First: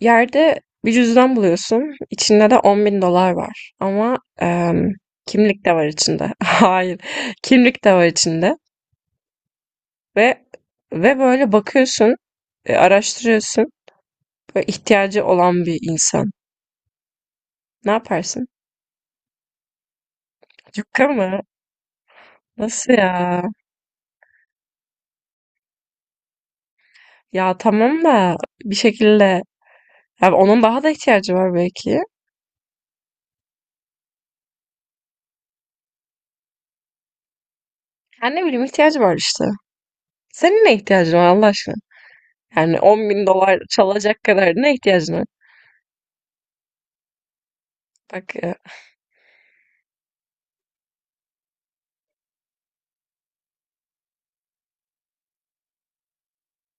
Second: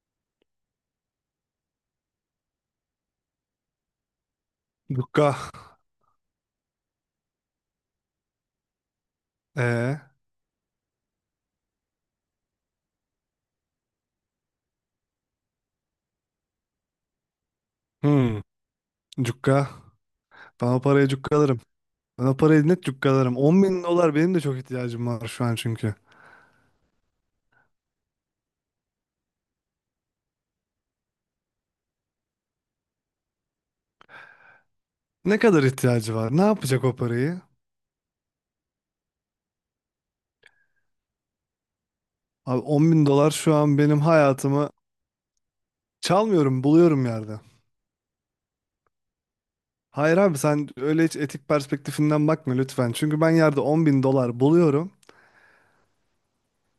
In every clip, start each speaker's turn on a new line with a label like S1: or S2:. S1: Yerde bir cüzdan buluyorsun. İçinde de 10.000 dolar var. Ama
S2: Cukka.
S1: kimlik de var içinde. Hayır. Kimlik de var içinde.
S2: Ee,
S1: Ve ve böyle bakıyorsun, araştırıyorsun. Böyle ihtiyacı olan bir insan. Ne
S2: hmm.
S1: yaparsın?
S2: Cukka. Ben o paraya
S1: Cukka
S2: cukka
S1: mı?
S2: alırım. Ben o parayı net
S1: Nasıl
S2: cukka alırım.
S1: ya?
S2: 10 bin dolar benim de çok ihtiyacım var şu an çünkü.
S1: Ya tamam da bir şekilde. Ya onun daha da ihtiyacı var belki.
S2: Ne kadar ihtiyacı var? Ne yapacak o parayı?
S1: Ya ne bileyim ihtiyacı var işte. Senin ne ihtiyacın var Allah aşkına?
S2: Abi
S1: Yani
S2: 10 bin
S1: on bin
S2: dolar şu
S1: dolar
S2: an benim
S1: çalacak kadar
S2: hayatımı
S1: ne ihtiyacın var?
S2: çalmıyorum, buluyorum yerde.
S1: Bak.
S2: Hayır abi sen öyle hiç etik perspektifinden bakma lütfen. Çünkü ben yerde 10 bin dolar buluyorum.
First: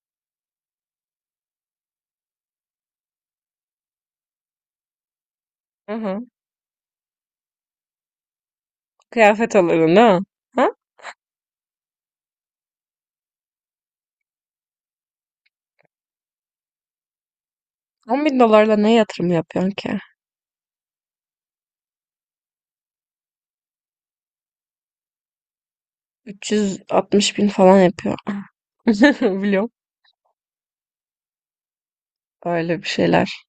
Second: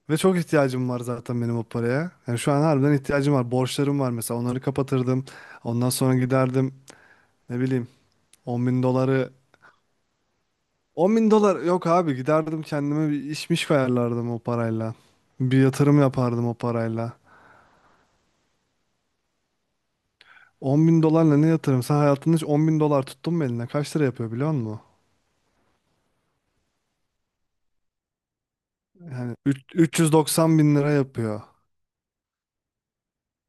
S2: Ve çok ihtiyacım var zaten benim o paraya. Yani şu an harbiden ihtiyacım var. Borçlarım var mesela onları kapatırdım. Ondan
S1: Hı
S2: sonra
S1: hı.
S2: giderdim ne bileyim 10 bin doları
S1: Kıyafet alırdın değil mi? Ha?
S2: 10 bin dolar yok abi giderdim kendime bir işmiş ayarlardım o parayla. Bir yatırım yapardım o parayla.
S1: 10 bin dolarla ne yatırım yapıyorsun ki?
S2: 10 bin dolarla ne yatırım? Sen hayatında hiç 10 bin dolar tuttun mu eline? Kaç lira yapıyor biliyor musun?
S1: 360 bin falan yapıyor.
S2: Yani
S1: Biliyorum.
S2: 390 bin lira yapıyor.
S1: Öyle bir şeyler.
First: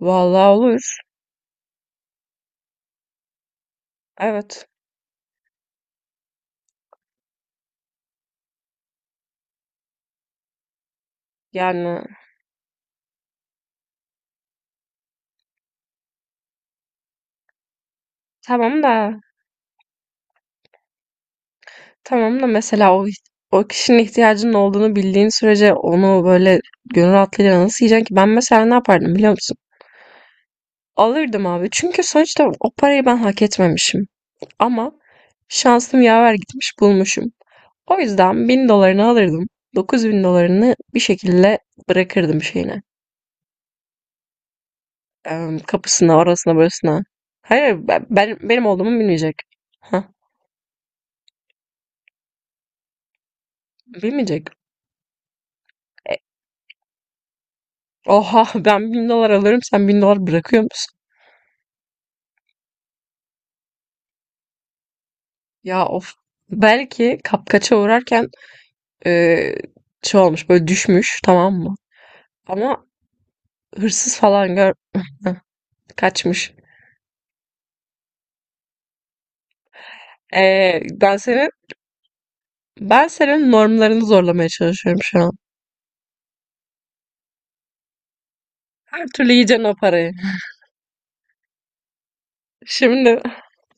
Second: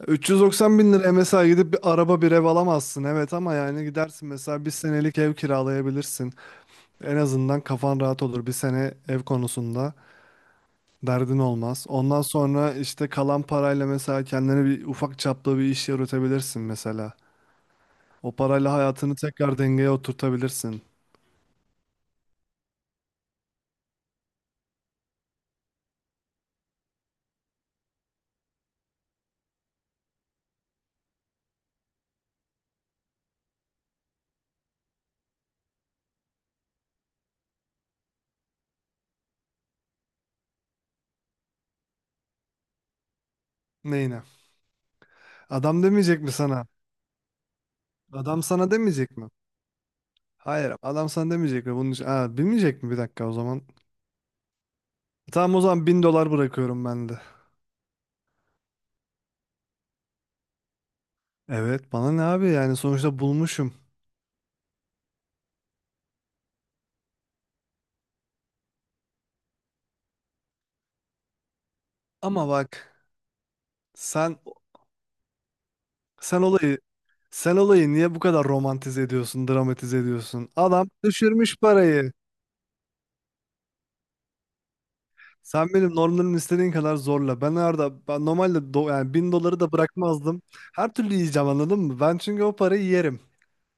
S1: Vallahi
S2: 390
S1: olur.
S2: bin liraya mesela gidip bir araba bir ev alamazsın evet ama yani gidersin mesela
S1: Evet.
S2: bir senelik ev kiralayabilirsin. En azından kafan rahat olur bir sene ev konusunda derdin olmaz.
S1: Yani
S2: Ondan sonra işte kalan parayla mesela kendine bir ufak çaplı bir iş yürütebilirsin mesela. O parayla
S1: tamam
S2: hayatını
S1: da
S2: tekrar dengeye oturtabilirsin.
S1: tamam da mesela o kişinin ihtiyacının olduğunu bildiğin sürece onu böyle gönül rahatlığıyla nasıl yiyeceksin ki? Ben mesela ne yapardım biliyor musun? Alırdım abi. Çünkü sonuçta o parayı ben hak etmemişim. Ama şansım yaver gitmiş bulmuşum. O yüzden 1.000 dolarını alırdım. 9.000 dolarını bir şekilde bırakırdım şeyine.
S2: Neyine? Adam
S1: Kapısına,
S2: demeyecek mi
S1: orasına,
S2: sana?
S1: burasına. Hayır,
S2: Adam
S1: benim
S2: sana
S1: olduğumu
S2: demeyecek mi?
S1: bilmeyecek. Hah,
S2: Hayır, adam sana demeyecek mi? Bunun için... Aa, bilmeyecek mi? Bir dakika o zaman.
S1: bilmeyecek.
S2: Tamam o zaman bin dolar bırakıyorum ben de.
S1: Oha, ben 1.000 dolar alıyorum, sen 1.000 dolar bırakıyor musun?
S2: Evet, bana ne abi yani sonuçta bulmuşum.
S1: Ya of. Belki kapkaça uğrarken e, şey olmuş, böyle düşmüş, tamam mı?
S2: Ama
S1: Ama
S2: bak
S1: hırsız
S2: sen
S1: falan gör
S2: sen
S1: kaçmış.
S2: olayı sen olayı niye bu kadar romantize ediyorsun, dramatize ediyorsun?
S1: E,
S2: Adam
S1: ben senin
S2: düşürmüş parayı.
S1: ben senin normlarını zorlamaya çalışıyorum şu an.
S2: Sen benim normlarımı istediğin kadar zorla. Ben normalde
S1: Her
S2: yani
S1: türlü
S2: bin doları
S1: yiyeceksin
S2: da
S1: o parayı.
S2: bırakmazdım. Her türlü yiyeceğim anladın mı? Ben çünkü o parayı
S1: Şimdi.
S2: yerim.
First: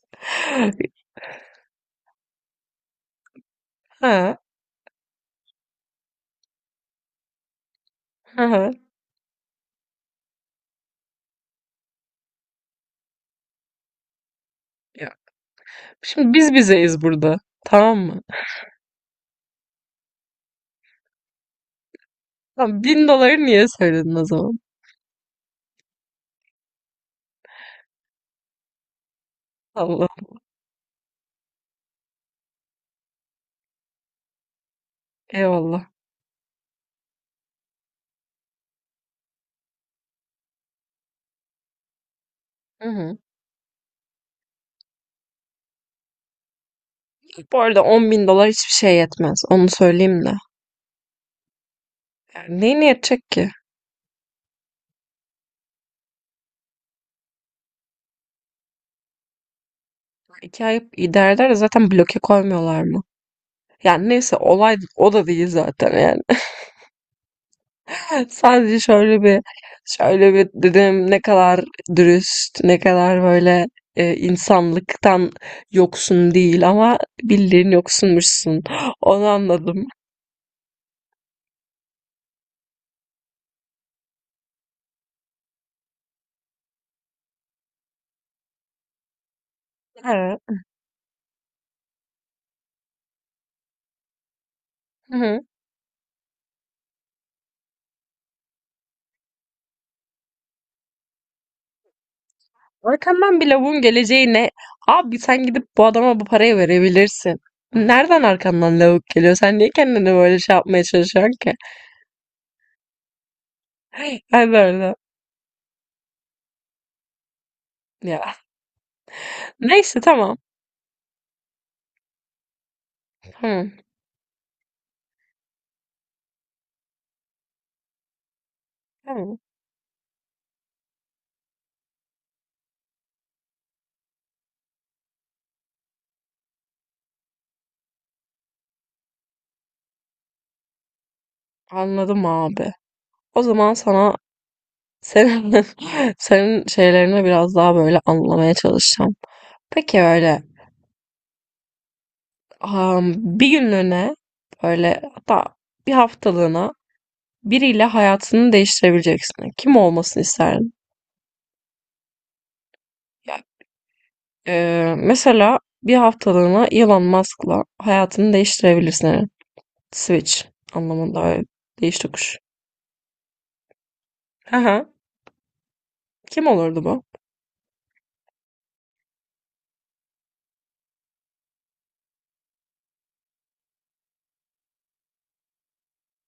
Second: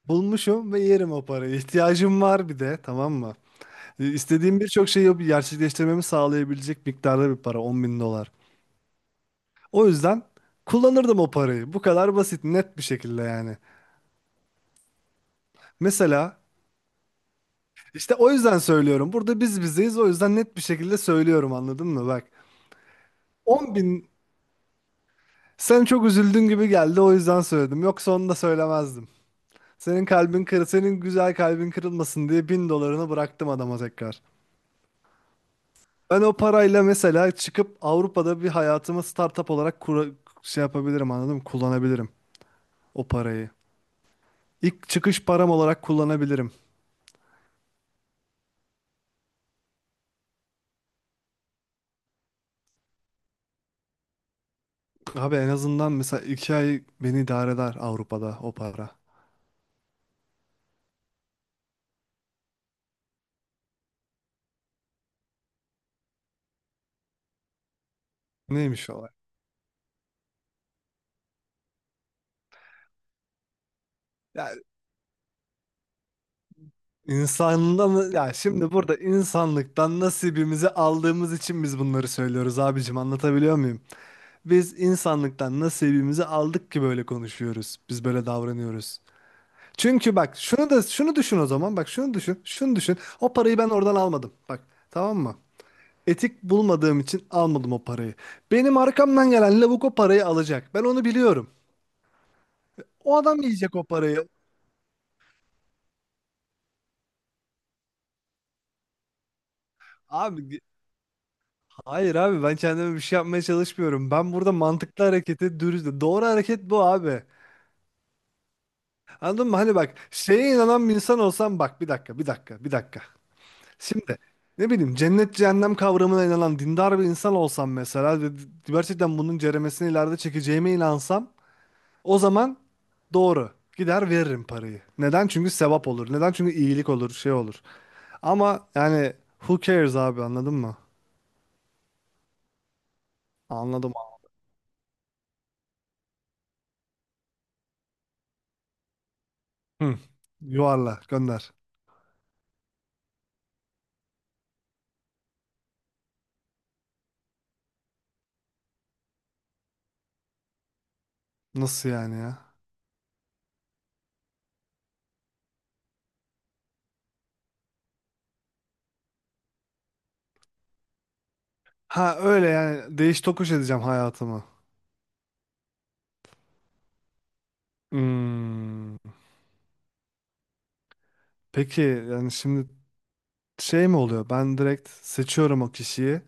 S2: Bulmuşum ve yerim o parayı. İhtiyacım var bir de tamam mı?
S1: Ha,
S2: İstediğim birçok şeyi gerçekleştirmemi sağlayabilecek miktarda bir para 10 bin dolar.
S1: hı hı.
S2: O yüzden kullanırdım o parayı. Bu kadar basit net bir şekilde yani.
S1: Ya, şimdi
S2: Mesela
S1: biz bizeyiz burada. Tamam
S2: işte
S1: mı?
S2: o yüzden söylüyorum. Burada biz bizeyiz o yüzden net bir şekilde söylüyorum anladın mı? Bak
S1: Tamam, 1.000 doları niye
S2: 10.000.
S1: söyledin o zaman?
S2: Sen çok üzüldün gibi geldi o yüzden söyledim. Yoksa onu da söylemezdim. Senin
S1: Allah.
S2: kalbin kır, senin güzel kalbin kırılmasın diye bin dolarını bıraktım adama tekrar.
S1: Eyvallah.
S2: Ben o parayla mesela çıkıp Avrupa'da bir hayatımı startup olarak şey yapabilirim anladın mı? Kullanabilirim
S1: Hı
S2: o
S1: hı.
S2: parayı. İlk çıkış param olarak kullanabilirim.
S1: Bu arada 10.000 dolar hiçbir şey yetmez. Onu söyleyeyim de. Yani neyine yetecek ki?
S2: Abi en azından mesela 2 ay beni idare eder Avrupa'da o para.
S1: 2 ay idare eder de zaten bloke koymuyorlar mı? Yani neyse olay o da değil zaten yani. Sadece
S2: Neymiş o olay?
S1: şöyle bir dedim ne kadar dürüst, ne kadar böyle
S2: Ya
S1: insanlıktan yoksun değil ama bildiğin
S2: İnsandan ya
S1: yoksunmuşsun.
S2: şimdi burada
S1: Onu anladım.
S2: insanlıktan nasibimizi aldığımız için biz bunları söylüyoruz abicim anlatabiliyor muyum? Biz insanlıktan nasibimizi aldık ki böyle konuşuyoruz. Biz böyle davranıyoruz. Çünkü bak
S1: Ha,
S2: şunu da şunu düşün o zaman bak şunu düşün şunu düşün. O parayı ben oradan almadım bak
S1: hı
S2: tamam mı?
S1: hı.
S2: Etik bulmadığım için almadım o parayı. Benim arkamdan gelen lavuk o parayı alacak. Ben onu biliyorum. O
S1: Arkandan
S2: adam
S1: bir
S2: yiyecek
S1: lavuğun
S2: o parayı.
S1: geleceğine abi sen gidip bu adama bu parayı verebilirsin. Nereden arkandan lavuk geliyor? Sen niye kendini böyle şey
S2: Abi,
S1: yapmaya çalışıyorsun ki?
S2: hayır abi ben kendime bir şey yapmaya çalışmıyorum. Ben burada
S1: Ben de öyle.
S2: mantıklı hareketi dürüst. Doğru hareket bu abi.
S1: Ya.
S2: Anladın mı? Hani bak
S1: Neyse tamam.
S2: şeye inanan bir insan olsam bak bir dakika, bir dakika, bir dakika.
S1: Tamam.
S2: Şimdi ne bileyim cennet cehennem kavramına inanan dindar bir insan olsam mesela ve gerçekten
S1: Tamam.
S2: bunun ceremesini ileride çekeceğime inansam o zaman doğru gider veririm parayı. Neden? Çünkü sevap olur. Neden? Çünkü iyilik olur şey olur. Ama yani who cares abi anladın mı?
S1: Anladım abi. O zaman
S2: Anladım.
S1: sana
S2: abi.
S1: senin, senin şeylerini biraz daha böyle anlamaya çalışacağım.
S2: Hı.
S1: Peki öyle
S2: Yuvarla gönder.
S1: am, bir günlüğüne böyle hatta bir haftalığına biriyle hayatını değiştirebileceksin. Kim olmasını isterdin?
S2: Nasıl yani ya?
S1: Mesela bir haftalığına Elon Musk'la hayatını değiştirebilirsin. Eren. Switch anlamında evet. Değiş
S2: Ha,
S1: tokuş.
S2: öyle yani değiş tokuş edeceğim hayatımı.
S1: Hı hı. Kim olurdu bu?
S2: Hmm. Peki yani şimdi şey mi oluyor? Ben direkt seçiyorum o kişiyi.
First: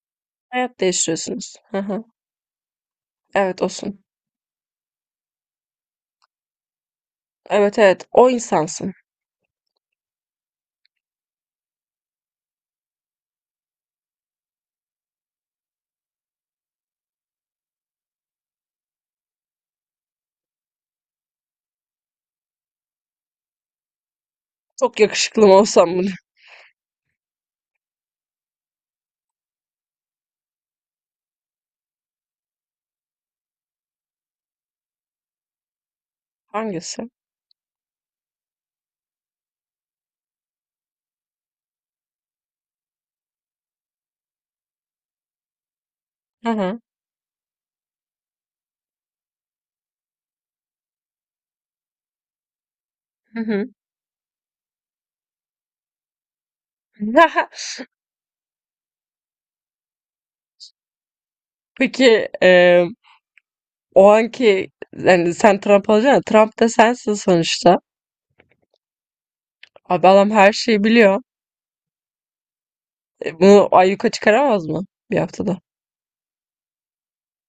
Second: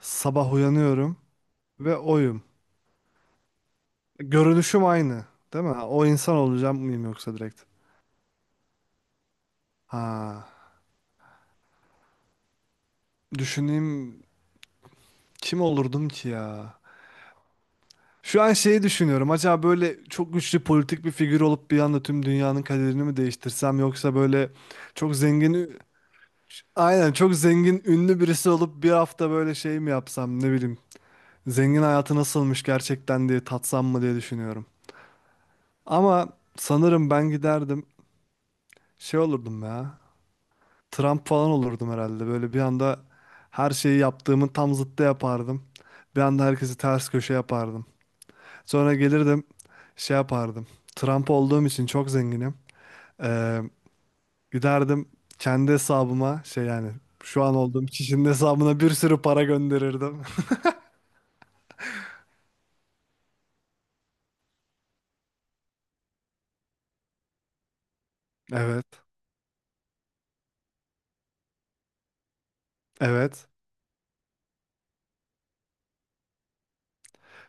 S2: Sabah
S1: Hayat
S2: uyanıyorum
S1: değiştiriyorsunuz. Hı
S2: ve
S1: hı.
S2: oyum.
S1: Evet olsun.
S2: Görünüşüm aynı, değil mi? O insan olacağım mıyım yoksa direkt?
S1: Evet, evet, o insansın.
S2: Ha. Düşüneyim kim olurdum ki ya? Şu an şeyi düşünüyorum. Acaba böyle çok güçlü politik bir figür olup bir anda tüm dünyanın kaderini mi değiştirsem yoksa böyle
S1: Çok
S2: çok
S1: yakışıklı mı
S2: zengin
S1: olsam bunu?
S2: Aynen çok zengin ünlü birisi olup bir hafta böyle şey mi yapsam ne bileyim. Zengin hayatı nasılmış gerçekten diye tatsam mı diye düşünüyorum. Ama
S1: Hangisi?
S2: sanırım ben giderdim şey olurdum ya. Trump falan olurdum herhalde. Böyle bir anda her şeyi yaptığımın tam zıttı yapardım. Bir anda
S1: Hı
S2: herkesi
S1: hı.
S2: ters köşe yapardım. Sonra gelirdim şey yapardım. Trump olduğum için çok zenginim.
S1: Hı
S2: Ee,
S1: hı.
S2: giderdim kendi hesabıma şey yani şu an olduğum kişinin hesabına bir sürü para gönderirdim.
S1: Peki o anki yani sen Trump olacaksın. Trump da sensin sonuçta.
S2: Evet,
S1: Abi adam her şeyi biliyor.
S2: evet.
S1: Bunu ayyuka çıkaramaz mı bir haftada?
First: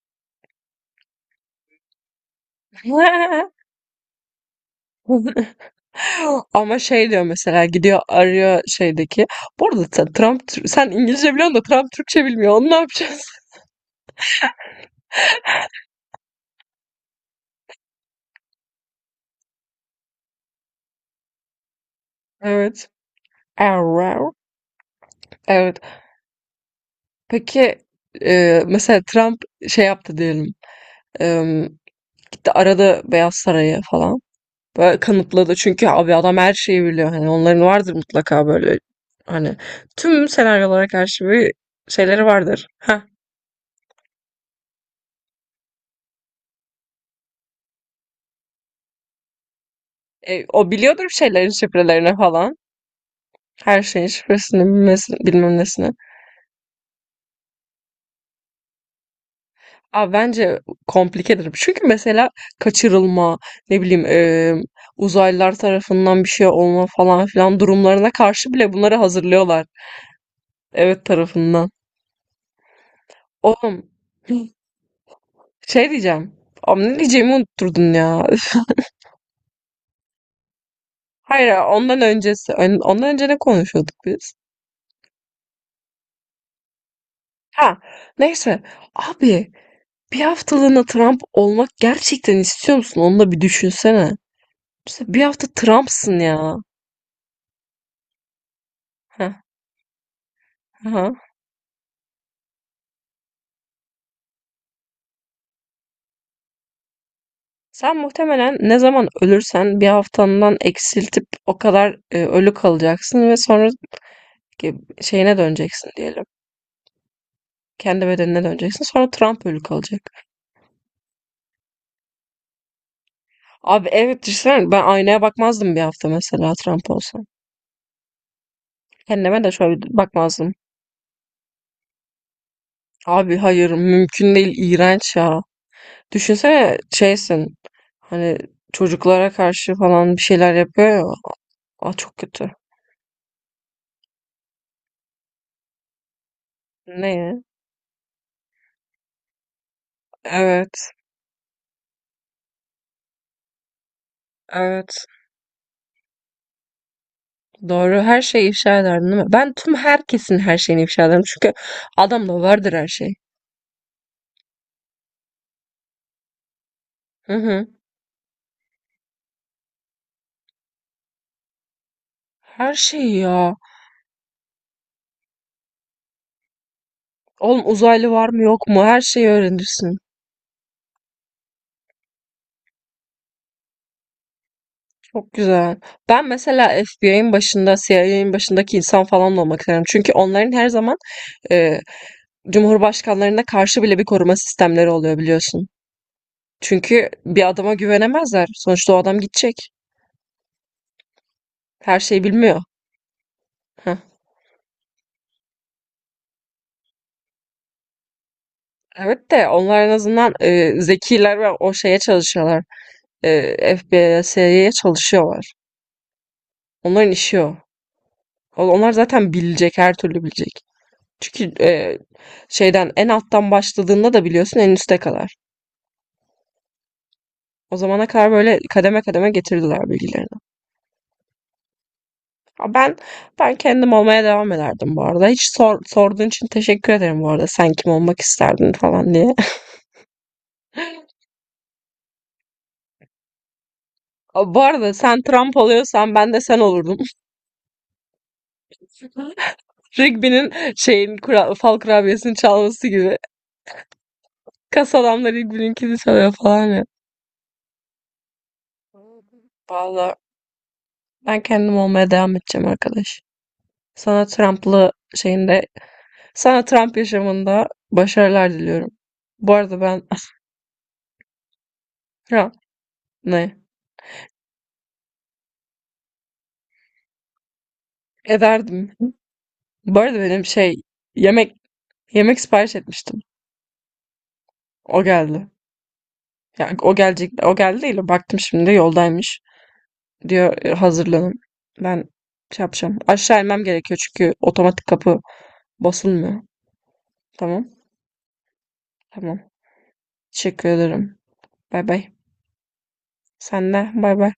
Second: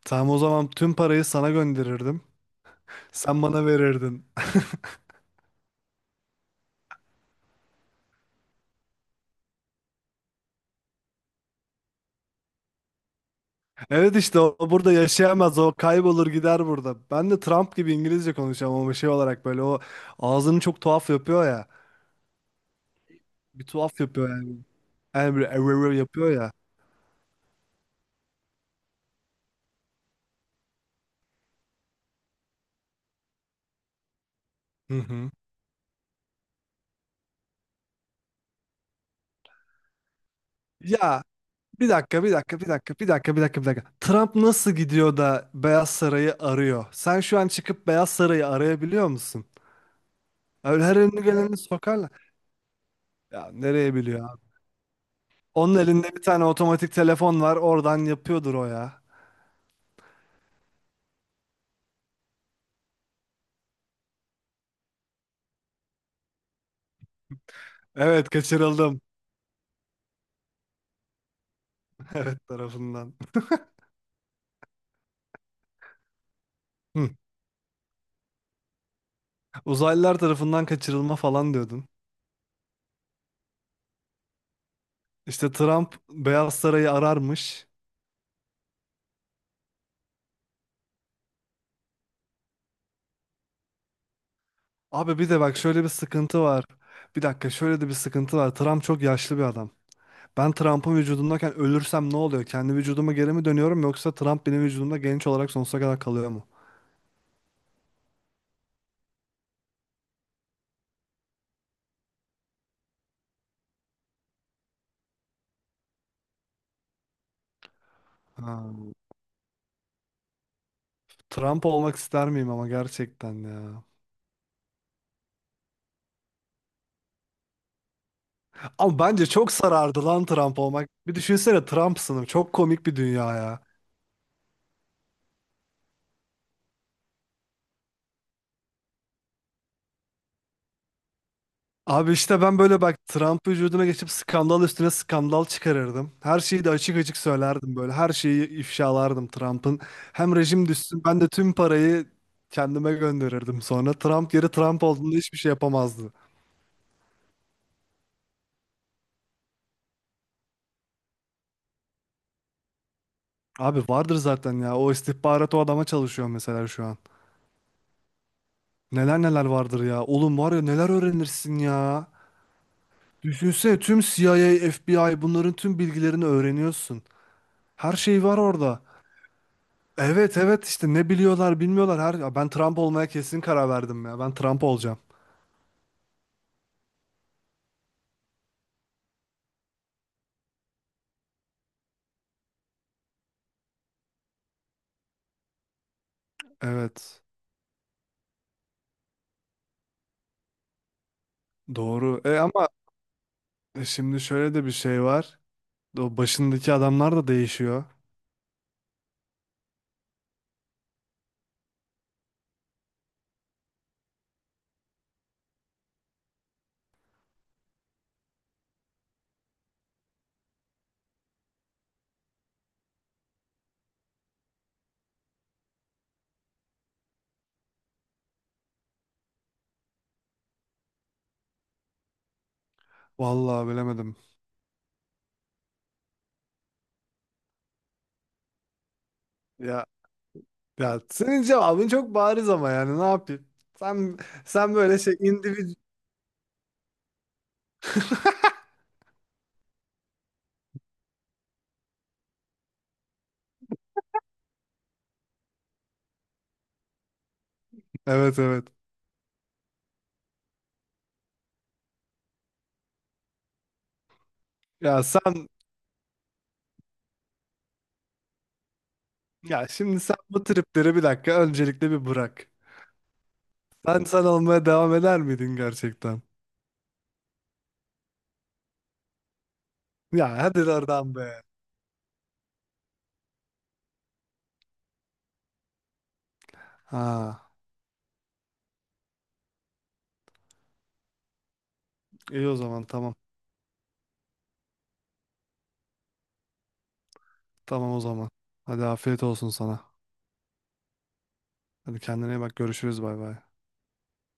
S2: Tamam o zaman tüm parayı sana gönderirdim. Sen bana verirdin.
S1: Ama şey diyor mesela gidiyor arıyor şeydeki. Bu arada sen İngilizce biliyorsun da Trump Türkçe bilmiyor. Onu ne yapacağız?
S2: Evet işte o burada yaşayamaz. O kaybolur gider burada. Ben de Trump gibi İngilizce konuşacağım ama şey olarak böyle o ağzını çok tuhaf yapıyor ya.
S1: Evet.
S2: Bir tuhaf yapıyor
S1: Error.
S2: yani. Yani böyle
S1: Evet.
S2: "Evrr" yapıyor ya.
S1: Peki mesela Trump şey yaptı diyelim. E, gitti aradı Beyaz Saray'ı falan.
S2: Hı
S1: Böyle
S2: hı.
S1: kanıtladı çünkü abi adam her şeyi biliyor. Hani onların vardır mutlaka böyle hani tüm senaryolara
S2: Ya
S1: karşı bir
S2: bir dakika,
S1: şeyleri
S2: bir dakika,
S1: vardır.
S2: bir dakika,
S1: Ha.
S2: bir dakika, bir dakika, bir dakika. Trump nasıl gidiyor da Beyaz Saray'ı arıyor? Sen şu an çıkıp Beyaz Saray'ı arayabiliyor musun?
S1: O
S2: Öyle her
S1: biliyordur bir
S2: önüne
S1: şeylerin
S2: geleni sokarlar.
S1: şifrelerini falan.
S2: Ya
S1: Her
S2: nereye
S1: şeyin
S2: biliyor?
S1: şifresini bilmesi, bilmem
S2: Onun
S1: nesini.
S2: elinde bir tane otomatik telefon var. Oradan yapıyordur o ya.
S1: Abi bence komplikedir. Çünkü mesela kaçırılma, ne bileyim uzaylılar tarafından bir şey olma falan filan durumlarına
S2: Evet,
S1: karşı bile bunları
S2: kaçırıldım.
S1: hazırlıyorlar. Evet tarafından.
S2: Evet tarafından.
S1: Oğlum şey diyeceğim. Abi ne
S2: Hı.
S1: diyeceğimi unutturdun ya.
S2: Uzaylılar tarafından kaçırılma
S1: Hayır,
S2: falan
S1: hayır,
S2: diyordun.
S1: ondan öncesi. Ondan önce ne konuşuyorduk biz?
S2: İşte Trump Beyaz Saray'ı ararmış.
S1: Ha, neyse. Abi, bir haftalığına Trump olmak gerçekten istiyor musun? Onu da bir düşünsene. Mesela
S2: Abi
S1: bir
S2: bir de
S1: hafta
S2: bak şöyle bir
S1: Trump'sın
S2: sıkıntı
S1: ya.
S2: var. Bir dakika şöyle de bir sıkıntı var. Trump çok
S1: Heh,
S2: yaşlı bir adam. Ben Trump'ın
S1: aha.
S2: vücudundayken ölürsem ne oluyor? Kendi vücuduma geri mi dönüyorum yoksa Trump benim vücudumda genç olarak sonsuza kadar kalıyor mu?
S1: Sen muhtemelen ne zaman ölürsen bir haftandan eksiltip o kadar ölü kalacaksın ve sonra ki- şeyine döneceksin diyelim. Kendi bedenine
S2: Ha.
S1: döneceksin. Sonra Trump ölü kalacak.
S2: Trump olmak ister miyim ama gerçekten ya.
S1: Abi evet düşünsene ben aynaya bakmazdım bir hafta mesela Trump olsam.
S2: Ama bence
S1: Kendime de
S2: çok
S1: şöyle
S2: sarardı lan
S1: bakmazdım.
S2: Trump olmak. Bir düşünsene Trump'sınım. Çok komik bir dünya
S1: Abi
S2: ya.
S1: hayır mümkün değil iğrenç ya. Düşünsene şeysin hani çocuklara karşı falan bir şeyler yapıyor ya. Aa
S2: Abi
S1: çok
S2: işte
S1: kötü.
S2: ben böyle bak Trump vücuduna geçip skandal üstüne skandal çıkarırdım. Her şeyi de açık
S1: Ne?
S2: açık
S1: Ya?
S2: söylerdim böyle. Her şeyi ifşalardım Trump'ın. Hem rejim
S1: Evet,
S2: düşsün ben de tüm parayı kendime gönderirdim sonra. Trump yeri Trump
S1: evet.
S2: olduğunda hiçbir şey yapamazdı.
S1: Doğru. Her şeyi ifşa ederdin değil mi? Ben tüm herkesin her şeyini ifşa ederim. Çünkü adamda vardır her şey.
S2: Abi vardır zaten ya. O istihbarat o adama çalışıyor mesela şu an.
S1: Hı hı.
S2: Neler neler vardır ya. Oğlum var ya neler öğrenirsin ya.
S1: Her şeyi ya.
S2: Düşünsene tüm CIA, FBI bunların tüm bilgilerini öğreniyorsun.
S1: Oğlum
S2: Her
S1: uzaylı
S2: şey
S1: var
S2: var
S1: mı yok
S2: orada.
S1: mu? Her şeyi öğrenirsin.
S2: Evet evet işte ne biliyorlar bilmiyorlar. Her ya ben Trump olmaya kesin karar verdim ya. Ben Trump olacağım.
S1: Çok güzel. Ben mesela FBI'nin başında, CIA'nin başındaki insan falan da olmak isterim. Çünkü onların her zaman e, cumhurbaşkanlarına karşı bile bir koruma sistemleri oluyor biliyorsun. Çünkü
S2: Evet.
S1: bir adama güvenemezler. Sonuçta o adam gidecek. Her
S2: Doğru.
S1: şeyi
S2: E
S1: bilmiyor.
S2: ama
S1: Heh.
S2: şimdi şöyle de bir şey var. O başındaki adamlar da değişiyor.
S1: Evet de onlar en azından zekiler ve o şeye çalışıyorlar. FBI'ye, CIA'ye çalışıyorlar. Onların işi o. Onlar zaten bilecek, her türlü bilecek. Çünkü şeyden en alttan başladığında da biliyorsun en üste kadar. O zamana kadar böyle kademe kademe getirdiler bilgileri. Ha, ben
S2: Vallahi
S1: kendim
S2: bilemedim.
S1: olmaya devam ederdim bu arada. Hiç sorduğun için teşekkür ederim bu arada. Sen kim olmak isterdin falan diye.
S2: Ya ya senin cevabın çok bariz ama yani ne yapayım? Sen
S1: Aa, bu
S2: sen
S1: arada
S2: böyle şey
S1: sen Trump
S2: individ
S1: oluyorsan ben de sen olurdum. Rigby'nin fal kurabiyesini çalması gibi. Kas adamlar Rigby'ninkini çalıyor falan ya.
S2: Evet evet.
S1: Vallahi ben kendim olmaya devam edeceğim arkadaş. Sana Trump'lı
S2: Ya sen
S1: şeyinde, sana Trump yaşamında başarılar diliyorum. Bu
S2: ya
S1: arada
S2: şimdi
S1: ben
S2: sen bu tripleri bir dakika öncelikle bir bırak.
S1: Trump ne
S2: Sen sen olmaya devam eder miydin gerçekten?
S1: ederdim. Bu arada
S2: Ya
S1: benim
S2: hadi oradan be.
S1: yemek Yemek sipariş etmiştim. O geldi. Yani o gelecek,
S2: Ha,
S1: o geldi değil. Baktım şimdi yoldaymış. Diyor "E, hazırlanın. Ben
S2: iyi o
S1: şey
S2: zaman
S1: yapacağım.
S2: tamam.
S1: Aşağı inmem gerekiyor çünkü otomatik kapı basılmıyor. Tamam.
S2: Tamam o zaman. Hadi afiyet
S1: Tamam.
S2: olsun sana.
S1: Teşekkür ederim. Bay
S2: Hadi
S1: bay.
S2: kendine iyi bak, görüşürüz, bay bay.
S1: Sen de bay bay.